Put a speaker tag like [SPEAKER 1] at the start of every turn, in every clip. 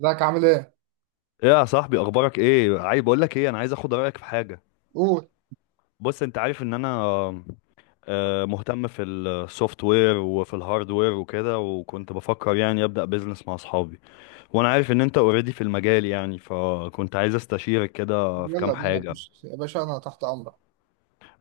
[SPEAKER 1] ازيك عامل ايه؟
[SPEAKER 2] ايه يا صاحبي، اخبارك ايه؟ عايز بقول لك ايه، انا عايز اخد رايك في حاجه.
[SPEAKER 1] قول.
[SPEAKER 2] بص، انت عارف ان انا مهتم في السوفت وير وفي الهاردوير وكده، وكنت بفكر يعني ابدا بيزنس مع اصحابي. وانا عارف ان انت اوريدي في المجال يعني، فكنت عايز استشيرك كده في
[SPEAKER 1] يلا
[SPEAKER 2] كام
[SPEAKER 1] بينا،
[SPEAKER 2] حاجه.
[SPEAKER 1] بص يا باشا انا تحت امرك.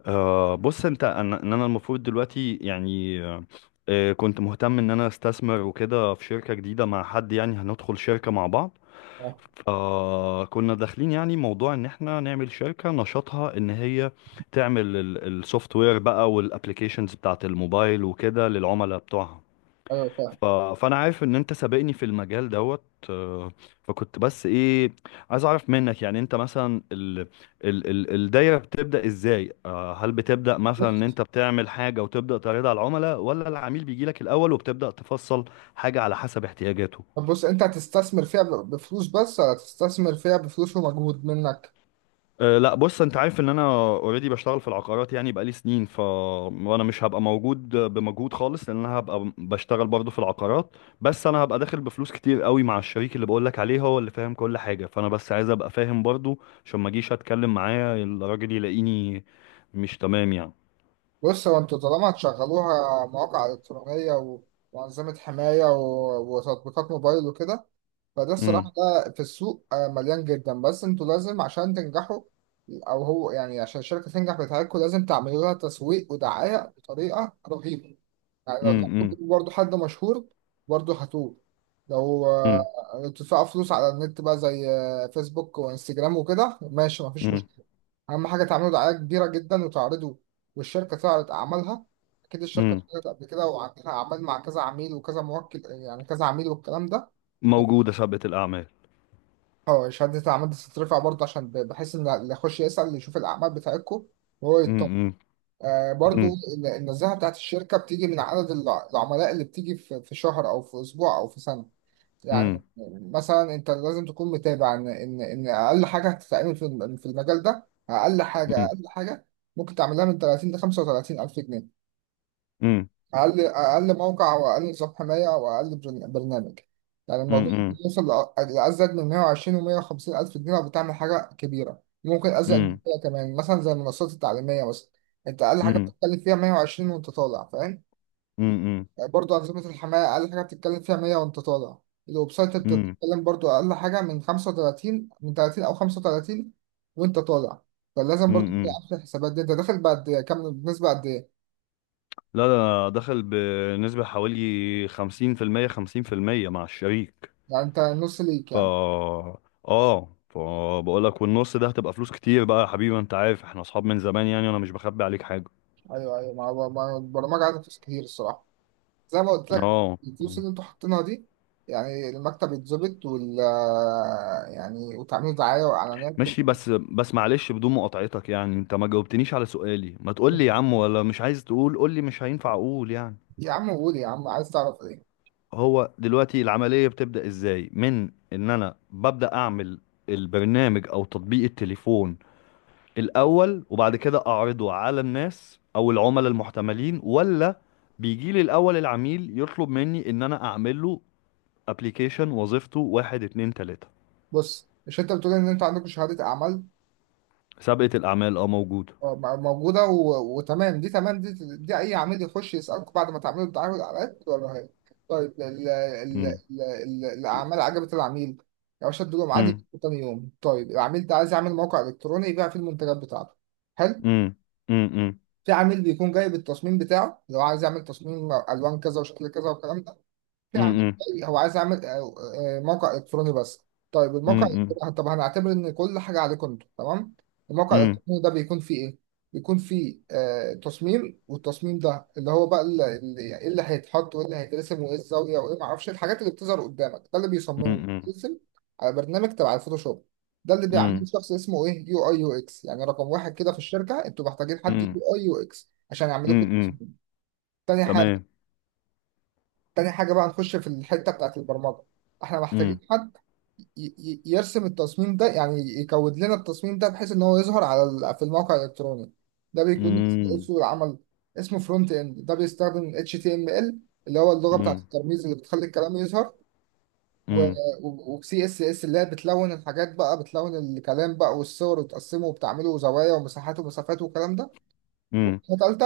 [SPEAKER 2] بص انت ان انا المفروض دلوقتي يعني كنت مهتم ان انا استثمر وكده في شركه جديده مع حد، يعني هندخل شركه مع بعض.
[SPEAKER 1] اه.
[SPEAKER 2] كنا داخلين يعني موضوع ان احنا نعمل شركة نشاطها ان هي تعمل السوفت وير بقى والابليكيشنز بتاعت الموبايل وكده للعملاء بتوعها.
[SPEAKER 1] ايوه، فاهم.
[SPEAKER 2] فانا عارف ان انت سابقني في المجال دوت. آه فكنت بس ايه، عايز اعرف منك، يعني انت مثلا الدايرة بتبدأ ازاي؟ هل بتبدأ مثلا ان
[SPEAKER 1] بص.
[SPEAKER 2] انت بتعمل حاجة وتبدأ تعرضها على العملاء، ولا العميل بيجي لك الاول وبتبدأ تفصل حاجة على حسب احتياجاته؟
[SPEAKER 1] طب بص، انت هتستثمر فيها بفلوس بس ولا هتستثمر فيها بفلوس ومجهود منك؟
[SPEAKER 2] أه، لا. بص، انت عارف ان انا اوريدي بشتغل في العقارات يعني بقالي سنين، وانا مش هبقى موجود بمجهود خالص، لان انا هبقى بشتغل برضه في العقارات. بس انا هبقى داخل بفلوس كتير قوي مع الشريك اللي بقول لك عليه، هو اللي فاهم كل حاجه، فانا بس عايز ابقى فاهم برضه عشان ما اجيش اتكلم معاه الراجل يلاقيني مش تمام يعني.
[SPEAKER 1] بص، هو انتوا طالما هتشغلوها مواقع الكترونيه وانظمه حمايه وتطبيقات موبايل وكده، فده
[SPEAKER 2] امم.
[SPEAKER 1] الصراحة، ده في السوق مليان جدا. بس انتوا لازم عشان تنجحوا، او هو يعني عشان الشركة تنجح بتاعتكم، لازم تعملوا لها تسويق ودعاية بطريقة رهيبة. يعني لو تلاقوا
[SPEAKER 2] امم.
[SPEAKER 1] برضه حد مشهور برضه هتوه. لو
[SPEAKER 2] امم.
[SPEAKER 1] تدفعوا فلوس على النت بقى زي فيسبوك وانستجرام وكده، ماشي، مفيش
[SPEAKER 2] امم.
[SPEAKER 1] مشكلة. أهم حاجة تعملوا دعاية كبيرة جدا وتعرضوا، والشركة تعرض أعمالها. أكيد الشركة
[SPEAKER 2] امم.
[SPEAKER 1] اتعرضت قبل كده وعندها أعمال مع كذا عميل وكذا موكل، يعني كذا عميل والكلام ده.
[SPEAKER 2] موجوده سابقه الاعمال.
[SPEAKER 1] اه، شهادة الأعمال دي تترفع برضه عشان بحيث إن اللي يخش يسأل يشوف الأعمال بتاعتكم وهو يطمن.
[SPEAKER 2] امم.
[SPEAKER 1] آه، برضه
[SPEAKER 2] امم.
[SPEAKER 1] النزاهة بتاعت الشركة بتيجي من عدد العملاء اللي بتيجي في شهر أو في أسبوع أو في سنة.
[SPEAKER 2] امم.
[SPEAKER 1] يعني مثلا أنت لازم تكون متابع إن أقل حاجة هتتعمل في المجال ده. أقل حاجة
[SPEAKER 2] امم.
[SPEAKER 1] أقل حاجة ممكن تعملها من 30 ل 35 ألف جنيه.
[SPEAKER 2] امم.
[SPEAKER 1] اقل، اقل موقع او اقل نظام حمايه او اقل برنامج. يعني الموضوع
[SPEAKER 2] امم.
[SPEAKER 1] ممكن يوصل لازيد من 120 و150 الف جنيه، لو بتعمل حاجه كبيره ممكن ازيد من كده كمان، مثلا زي المنصات التعليميه مثلا. انت اقل حاجه
[SPEAKER 2] امم.
[SPEAKER 1] بتتكلم فيها 120 وانت طالع، فاهم.
[SPEAKER 2] امم.
[SPEAKER 1] يعني برضو انظمه الحمايه اقل حاجه بتتكلم فيها 100 وانت طالع. الويب سايت انت
[SPEAKER 2] امم.
[SPEAKER 1] بتتكلم برضو اقل حاجه من 35، من 30 او 35 وانت طالع. فلازم برضو تبقى
[SPEAKER 2] امم.
[SPEAKER 1] عارف الحسابات دي، انت داخل بعد كام، بنسبه قد ايه.
[SPEAKER 2] لا، ده أنا دخل بنسبة حوالي خمسين في المية، خمسين في المية مع الشريك.
[SPEAKER 1] يعني انت نص ليك يعني.
[SPEAKER 2] فا اه، فبقول لك والنص ده هتبقى فلوس كتير بقى يا حبيبي. انت عارف احنا اصحاب من زمان يعني، انا مش بخبي عليك حاجة.
[SPEAKER 1] ايوه ايوه، ما هو البرمجه عايزه فلوس كتير الصراحه، زي ما قلت لك.
[SPEAKER 2] اه،
[SPEAKER 1] الفلوس اللي انتوا حاطينها دي، يعني المكتب يتظبط وال آه، يعني وتعملوا دعايه واعلانات.
[SPEAKER 2] ماشي. بس، معلش بدون مقاطعتك، يعني انت ما جاوبتنيش على سؤالي. ما تقول لي يا عم، ولا مش عايز تقول؟ قول لي، مش هينفع اقول يعني؟
[SPEAKER 1] يا عم قول، يا عم عايز تعرف ايه؟
[SPEAKER 2] هو دلوقتي العملية بتبدأ ازاي؟ من ان انا ببدأ اعمل البرنامج او تطبيق التليفون الأول، وبعد كده أعرضه على الناس أو العملاء المحتملين، ولا بيجي لي الأول العميل يطلب مني إن أنا أعمل له أبليكيشن وظيفته واحد اتنين تلاتة؟
[SPEAKER 1] بص، مش انت بتقول ان انت عندك شهاده اعمال؟
[SPEAKER 2] سابقة الأعمال أه موجودة.
[SPEAKER 1] موجودة وتمام. دي تمام، دي أي عميل يخش يسألكم بعد ما تعملوا الدعاية والإعلانات، ولا هي؟ طيب
[SPEAKER 2] مم.
[SPEAKER 1] الأعمال عجبت العميل، يا باشا ادوا له ميعاد
[SPEAKER 2] مم.
[SPEAKER 1] يجيبوا تاني يوم. طيب العميل ده عايز يعمل موقع إلكتروني يبيع فيه المنتجات بتاعته، حلو.
[SPEAKER 2] مم. مم. مم.
[SPEAKER 1] في عميل بيكون جايب التصميم بتاعه، لو عايز يعمل تصميم ألوان كذا وشكل كذا والكلام. يا عم،
[SPEAKER 2] مم.
[SPEAKER 1] هو عايز يعمل موقع الكتروني بس. طيب الموقع
[SPEAKER 2] مم.
[SPEAKER 1] طب هنعتبر ان كل حاجه عليكم انتوا، تمام. الموقع
[SPEAKER 2] مم.
[SPEAKER 1] الالكتروني ده بيكون فيه ايه؟ بيكون فيه آه تصميم، والتصميم ده اللي هو بقى ايه اللي هيتحط وايه اللي هيترسم وايه الزاويه وايه، ما اعرفش الحاجات اللي بتظهر قدامك، ده اللي بيصممه
[SPEAKER 2] مم.
[SPEAKER 1] بيترسم على برنامج تبع الفوتوشوب. ده اللي بيعمله
[SPEAKER 2] مم.
[SPEAKER 1] شخص اسمه ايه؟ يو اي، يو اكس. يعني رقم واحد كده في الشركه، انتوا محتاجين حد يو اي يو اكس عشان يعمل
[SPEAKER 2] مم.
[SPEAKER 1] لكم.
[SPEAKER 2] مم.
[SPEAKER 1] تاني حاجه،
[SPEAKER 2] تمام.
[SPEAKER 1] تاني حاجة بقى هنخش في الحتة بتاعت البرمجة. احنا محتاجين
[SPEAKER 2] مم.
[SPEAKER 1] حد يرسم التصميم ده، يعني يكود لنا التصميم ده بحيث ان هو يظهر على في الموقع الالكتروني. ده بيكون اسمه إيه
[SPEAKER 2] مم.
[SPEAKER 1] سوق العمل؟ اسمه فرونت اند. ده بيستخدم HTML اللي هو اللغة بتاعت الترميز اللي بتخلي الكلام يظهر، و
[SPEAKER 2] مم.
[SPEAKER 1] وسي اس اس اللي هي بتلون الحاجات بقى، بتلون الكلام بقى والصور، وتقسمه وبتعمله زوايا ومساحات ومسافات والكلام ده.
[SPEAKER 2] مم.
[SPEAKER 1] تالتة،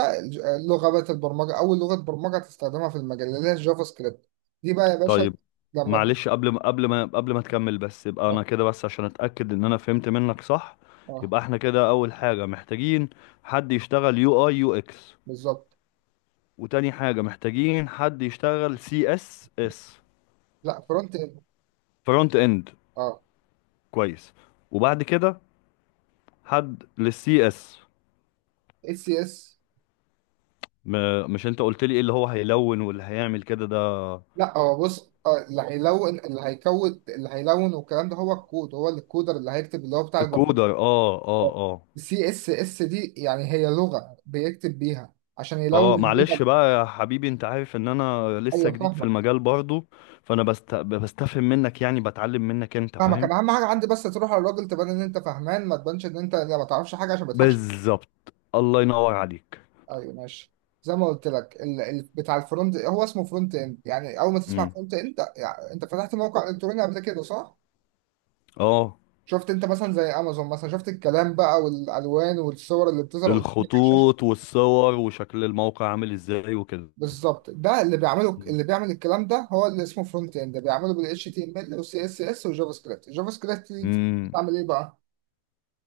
[SPEAKER 1] لغة بقت البرمجة، أول لغة برمجة هتستخدمها في المجال، اللي هي الجافا سكريبت. دي بقى يا باشا
[SPEAKER 2] طيب،
[SPEAKER 1] لما
[SPEAKER 2] معلش. قبل ما تكمل بس، يبقى
[SPEAKER 1] اه،
[SPEAKER 2] انا كده بس عشان اتاكد ان انا فهمت منك صح.
[SPEAKER 1] اه،
[SPEAKER 2] يبقى احنا كده اول حاجه محتاجين حد يشتغل يو اي يو اكس،
[SPEAKER 1] بالظبط.
[SPEAKER 2] وتاني حاجه محتاجين حد يشتغل سي اس اس.
[SPEAKER 1] لا، فرونت اند.
[SPEAKER 2] فرونت اند.
[SPEAKER 1] اه.
[SPEAKER 2] كويس. وبعد كده حد للسي اس.
[SPEAKER 1] اس سي اس.
[SPEAKER 2] مش انت قلت لي ايه اللي هو هيلون واللي هيعمل كده ده؟
[SPEAKER 1] لا، هو بص، آه اللي هيلون، اللي هيكود، اللي هيلون والكلام ده هو الكود، هو اللي الكودر اللي هيكتب، اللي هو بتاع البرمجة.
[SPEAKER 2] الكودر، اه اه آه.
[SPEAKER 1] السي اس اس دي يعني هي لغة بيكتب بيها عشان
[SPEAKER 2] اه،
[SPEAKER 1] يلون بيها.
[SPEAKER 2] معلش بقى يا حبيبي، انت عارف ان انا لسه
[SPEAKER 1] ايوه،
[SPEAKER 2] جديد في
[SPEAKER 1] فاهمك.
[SPEAKER 2] المجال برضو، فانا بستفهم منك، يعني بتعلم منك، انت فاهم.
[SPEAKER 1] انا اهم حاجة عندي بس تروح على الراجل تبان ان انت فاهمان ما تبانش ان انت ما تعرفش حاجة عشان ما يضحكش.
[SPEAKER 2] بالظبط، الله ينور عليك.
[SPEAKER 1] ايوه ماشي. زي ما قلت لك بتاع الفرونت هو اسمه فرونت اند. يعني اول ما تسمع
[SPEAKER 2] امم.
[SPEAKER 1] فرونت اند، يعني انت فتحت موقع الكتروني قبل كده، صح؟
[SPEAKER 2] اه.
[SPEAKER 1] شفت انت مثلا زي امازون مثلا، شفت الكلام بقى والالوان والصور اللي بتظهر قدامك على الشاشه؟
[SPEAKER 2] الخطوط والصور وشكل الموقع عامل ازاي وكده.
[SPEAKER 1] بالظبط، ده اللي بيعمله، اللي بيعمل الكلام ده هو اللي اسمه فرونت اند، بيعمله بال HTML وال CSS والجافا سكريبت. الجافا سكريبت دي
[SPEAKER 2] امم.
[SPEAKER 1] بتعمل ايه بقى؟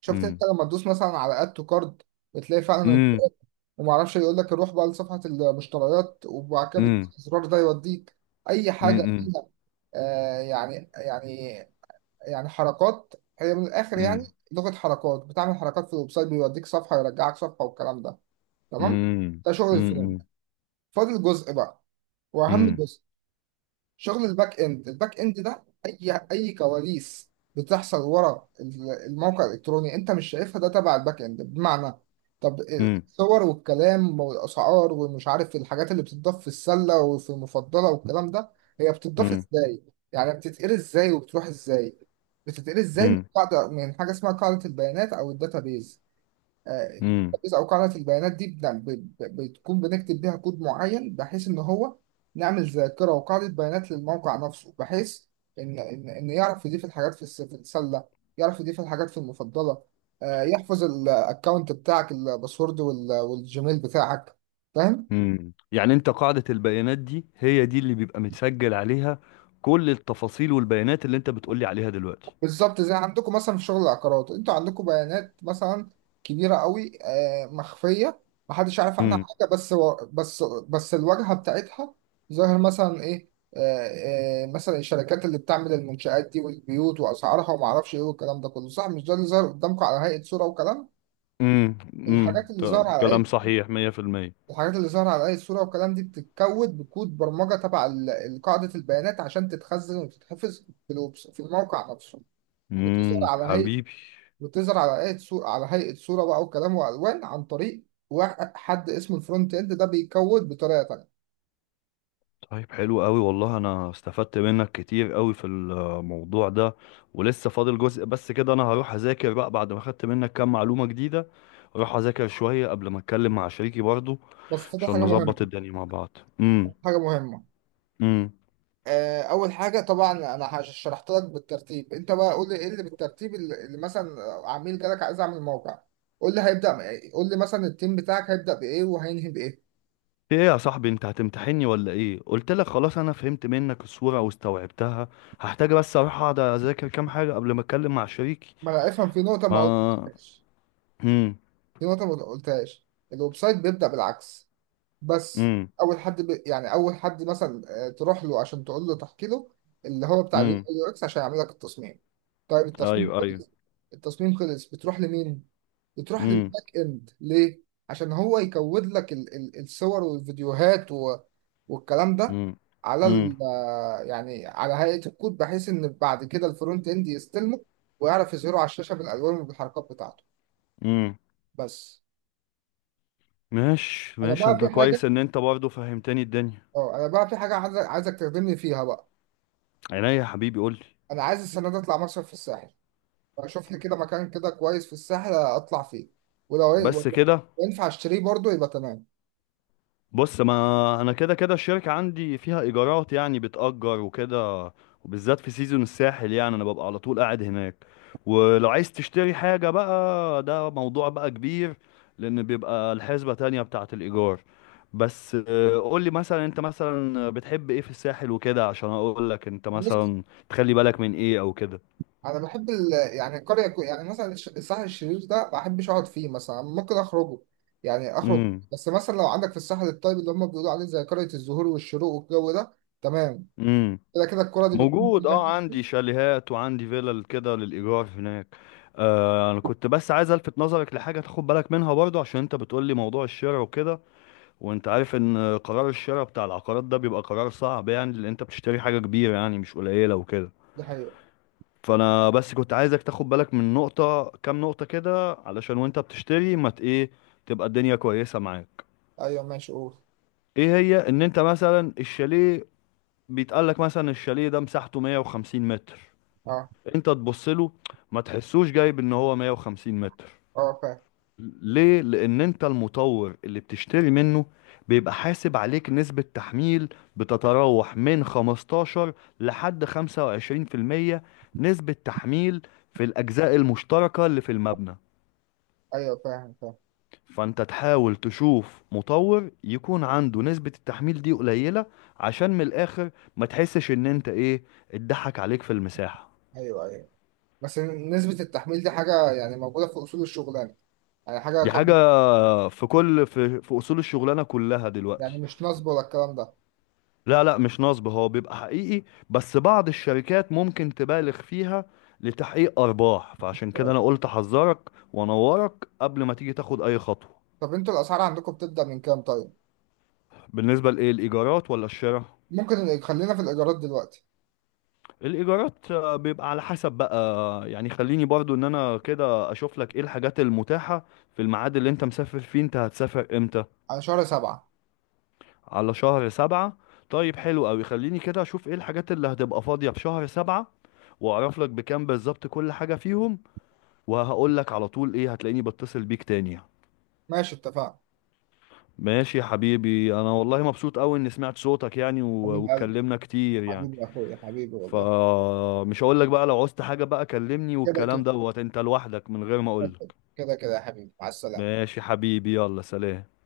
[SPEAKER 1] شفت انت
[SPEAKER 2] امم.
[SPEAKER 1] لما تدوس مثلا على اد تو كارد، بتلاقي فعلا
[SPEAKER 2] امم.
[SPEAKER 1] البطاقة، وما اعرفش يقول لك روح بقى لصفحه المشتريات، وبعد كده
[SPEAKER 2] امم.
[SPEAKER 1] الزرار ده يوديك اي حاجه
[SPEAKER 2] امم.
[SPEAKER 1] فيها. آه يعني يعني يعني حركات، هي من الاخر يعني
[SPEAKER 2] امم.
[SPEAKER 1] لغه حركات بتعمل حركات في الويب سايت، بيوديك صفحه، يرجعك صفحه والكلام ده، تمام.
[SPEAKER 2] امم.
[SPEAKER 1] ده شغل الفريم.
[SPEAKER 2] امم.
[SPEAKER 1] فاضل جزء بقى، واهم
[SPEAKER 2] امم.
[SPEAKER 1] جزء، شغل الباك اند. الباك اند ده اي كواليس بتحصل ورا الموقع الالكتروني، انت مش شايفها، ده تبع الباك اند. بمعنى طب
[SPEAKER 2] امم.
[SPEAKER 1] الصور والكلام والاسعار ومش عارف الحاجات اللي بتضاف في السله وفي المفضله والكلام ده، هي بتضاف ازاي؟ يعني بتتقري ازاي وبتروح ازاي؟ بتتقري ازاي من
[SPEAKER 2] امم.
[SPEAKER 1] قاعده، من حاجه اسمها قاعده البيانات، او الداتابيز.
[SPEAKER 2] امم.
[SPEAKER 1] الترابيزه او قاعده البيانات دي بتكون بنكتب بيها كود معين، بحيث ان هو نعمل ذاكره وقاعده بيانات للموقع نفسه، بحيث ان ان إن يعرف يضيف الحاجات في السله، يعرف يضيف الحاجات في المفضله، يحفظ الاكونت بتاعك، الباسورد والجيميل بتاعك، فاهم.
[SPEAKER 2] امم. يعني انت قاعدة البيانات دي هي دي اللي بيبقى متسجل عليها كل التفاصيل والبيانات اللي انت بتقولي عليها دلوقتي؟
[SPEAKER 1] بالظبط، زي عندكم مثلا في شغل العقارات، انتوا عندكم بيانات مثلا كبيره قوي مخفيه، محدش عارف عنها
[SPEAKER 2] امم.
[SPEAKER 1] حاجه، بس و- بس بس الواجهه بتاعتها ظاهر مثلا ايه، مثلا الشركات اللي بتعمل المنشآت دي والبيوت واسعارها، وما اعرفش ايه والكلام ده كله، صح؟ مش ده اللي ظاهر قدامكم على هيئه صوره وكلام؟
[SPEAKER 2] امم. امم.
[SPEAKER 1] الحاجات اللي ظاهره على هيئه
[SPEAKER 2] كلام صحيح 100%.
[SPEAKER 1] الحاجات اللي ظاهره على هيئه صوره وكلام دي بتتكود بكود برمجه تبع قاعده البيانات، عشان تتخزن وتتحفظ في الموقع نفسه. بتظهر
[SPEAKER 2] امم.
[SPEAKER 1] على هيئه
[SPEAKER 2] حبيبي.
[SPEAKER 1] بتظهر على هيئة صورة على هيئة صورة بقى وكلام وألوان، عن طريق واحد، حد اسمه الفرونت إند، ده بيكود بطريقة تانية.
[SPEAKER 2] طيب، حلو قوي والله، انا استفدت منك كتير قوي في الموضوع ده، ولسه فاضل جزء. بس كده انا هروح اذاكر بقى بعد ما خدت منك كام معلومة جديدة. اروح اذاكر شوية قبل ما اتكلم مع شريكي برضو
[SPEAKER 1] بس فده
[SPEAKER 2] عشان
[SPEAKER 1] حاجة مهمة،
[SPEAKER 2] نظبط الدنيا مع بعض. امم.
[SPEAKER 1] حاجة مهمة.
[SPEAKER 2] امم.
[SPEAKER 1] أول حاجة طبعا، أنا شرحت لك بالترتيب. أنت بقى قول لي إيه اللي بالترتيب، اللي مثلا عميل جالك عايز أعمل موقع، قول لي هيبدأ بإيه. قول لي مثلا التيم بتاعك هيبدأ بإيه وهينهي بإيه.
[SPEAKER 2] في ايه يا صاحبي؟ انت هتمتحني ولا ايه؟ قلت لك خلاص انا فهمت منك الصورة واستوعبتها. هحتاج بس اروح اقعد اذاكر كام حاجة قبل ما اتكلم مع شريكي.
[SPEAKER 1] ما أنا أفهم في نقطة ما
[SPEAKER 2] ما
[SPEAKER 1] قلتهاش.
[SPEAKER 2] امم.
[SPEAKER 1] الويب سايت بيبدأ بالعكس، بس.
[SPEAKER 2] امم.
[SPEAKER 1] اول حد يعني اول حد مثلا تروح له عشان تقول له، تحكي له اللي هو بتاع
[SPEAKER 2] امم.
[SPEAKER 1] اليو اكس عشان يعمل لك التصميم. طيب التصميم
[SPEAKER 2] ايوه
[SPEAKER 1] خلص،
[SPEAKER 2] ايوه.
[SPEAKER 1] التصميم خلص، بتروح لمين؟ بتروح
[SPEAKER 2] امم.
[SPEAKER 1] للباك اند. ليه؟ عشان هو يكود لك الصور والفيديوهات والكلام ده
[SPEAKER 2] امم.
[SPEAKER 1] على
[SPEAKER 2] امم.
[SPEAKER 1] ال... آه، يعني على هيئة الكود، بحيث ان بعد كده الفرونت اند يستلمه، ويعرف يظهره على الشاشة بالالوان وبالحركات بتاعته،
[SPEAKER 2] امم.
[SPEAKER 1] بس.
[SPEAKER 2] ماشي
[SPEAKER 1] انا
[SPEAKER 2] ماشي،
[SPEAKER 1] بقى
[SPEAKER 2] انت
[SPEAKER 1] في حاجة،
[SPEAKER 2] كويس ان انت برضه فهمتني الدنيا.
[SPEAKER 1] اه انا بقى في حاجة عايزك تخدمني فيها بقى.
[SPEAKER 2] عينيا يا حبيبي، قولي.
[SPEAKER 1] انا عايز السنه دي اطلع مصيف في الساحل، اشوف لي كده مكان كده كويس في الساحل اطلع فيه، ولو
[SPEAKER 2] بس كده.
[SPEAKER 1] ينفع اشتريه برضه يبقى تمام.
[SPEAKER 2] بص، ما انا كده كده الشركة عندي فيها ايجارات يعني، بتأجر وكده. وبالذات في سيزون الساحل يعني انا ببقى على طول قاعد هناك. ولو عايز تشتري حاجة بقى، ده موضوع بقى كبير، لان بيبقى الحسبة تانية بتاعة الايجار. بس قول لي مثلا، انت مثلا بتحب ايه في الساحل وكده عشان اقول لك انت
[SPEAKER 1] بص،
[SPEAKER 2] مثلا تخلي بالك من ايه او كده.
[SPEAKER 1] انا بحب يعني القريه يعني مثلا الساحل الشرير ده، ما بحبش اقعد فيه مثلا، ممكن اخرجه يعني، اخرج. بس مثلا لو عندك في الساحل الطيب اللي هم بيقولوا عليه، زي قريه الزهور والشروق والجو ده تمام.
[SPEAKER 2] امم.
[SPEAKER 1] كده كده الكره دي بتكون
[SPEAKER 2] موجود، اه،
[SPEAKER 1] كلها.
[SPEAKER 2] عندي شاليهات وعندي فيلل كده للإيجار هناك. انا كنت بس عايز الفت نظرك لحاجة تاخد بالك منها برضو، عشان انت بتقول لي موضوع الشراء وكده، وانت عارف ان قرار الشراء بتاع العقارات ده بيبقى قرار صعب يعني، لان انت بتشتري حاجة كبيرة يعني مش قليلة وكده.
[SPEAKER 1] دي حقيقه.
[SPEAKER 2] فانا بس كنت عايزك تاخد بالك من نقطة، كام نقطة كده، علشان وانت بتشتري ما ت- ايه، تبقى الدنيا كويسة معاك.
[SPEAKER 1] ايوه ماشي، قول.
[SPEAKER 2] ايه هي؟ ان انت مثلا الشاليه بيتقال لك مثلا الشاليه ده مساحته 150 متر،
[SPEAKER 1] اه،
[SPEAKER 2] انت تبص له ما تحسوش جايب ان هو 150 متر.
[SPEAKER 1] اه، فاهم.
[SPEAKER 2] ليه؟ لان انت المطور اللي بتشتري منه بيبقى حاسب عليك نسبة تحميل بتتراوح من 15 لحد 25%، نسبة تحميل في الأجزاء المشتركة اللي في المبنى.
[SPEAKER 1] ايوه فاهم، فاهم.
[SPEAKER 2] فأنت تحاول تشوف مطور يكون عنده نسبة التحميل دي قليلة، عشان من الآخر ما تحسش إن أنت إيه، اتضحك عليك في المساحة.
[SPEAKER 1] ايوه، ايوه. بس نسبه التحميل دي حاجه يعني موجوده في اصول الشغلانه، يعني حاجة
[SPEAKER 2] دي حاجة في كل، في أصول الشغلانة كلها
[SPEAKER 1] يعني
[SPEAKER 2] دلوقتي.
[SPEAKER 1] مش نصب ولا الكلام ده.
[SPEAKER 2] لا لا، مش نصب، هو بيبقى حقيقي، بس بعض الشركات ممكن تبالغ فيها لتحقيق أرباح، فعشان كده أنا قلت أحذرك وأنورك قبل ما تيجي تاخد أي خطوة.
[SPEAKER 1] طب انتوا الأسعار عندكم بتبدأ من كام طيب؟
[SPEAKER 2] بالنسبة لإيه، الإيجارات ولا الشراء؟
[SPEAKER 1] ممكن خلينا في الإيجارات دلوقتي.
[SPEAKER 2] الإيجارات بيبقى على حسب بقى يعني، خليني برضو إن أنا كده أشوف لك إيه الحاجات المتاحة في الميعاد اللي أنت مسافر فيه. أنت هتسافر إمتى؟
[SPEAKER 1] على شهر سبعة.
[SPEAKER 2] على شهر سبعة. طيب حلو أوي. خليني كده أشوف إيه الحاجات اللي هتبقى فاضية في شهر سبعة، وأعرف لك بكام بالظبط كل حاجة فيهم، وهقول لك على طول. إيه، هتلاقيني بتصل بيك تاني يعني.
[SPEAKER 1] ماشي، اتفقنا.
[SPEAKER 2] ماشي يا حبيبي، أنا والله مبسوط أوي إني سمعت صوتك يعني،
[SPEAKER 1] حبيب قلبي،
[SPEAKER 2] واتكلمنا كتير يعني.
[SPEAKER 1] حبيبي يا أخويا، حبيبي والله.
[SPEAKER 2] فمش هقول لك بقى، لو عوزت حاجة بقى كلمني
[SPEAKER 1] كده
[SPEAKER 2] والكلام
[SPEAKER 1] كده،
[SPEAKER 2] دوت، أنت لوحدك من غير ما أقول لك.
[SPEAKER 1] كده كده يا حبيبي، مع السلامة.
[SPEAKER 2] ماشي يا حبيبي، يلا سلام.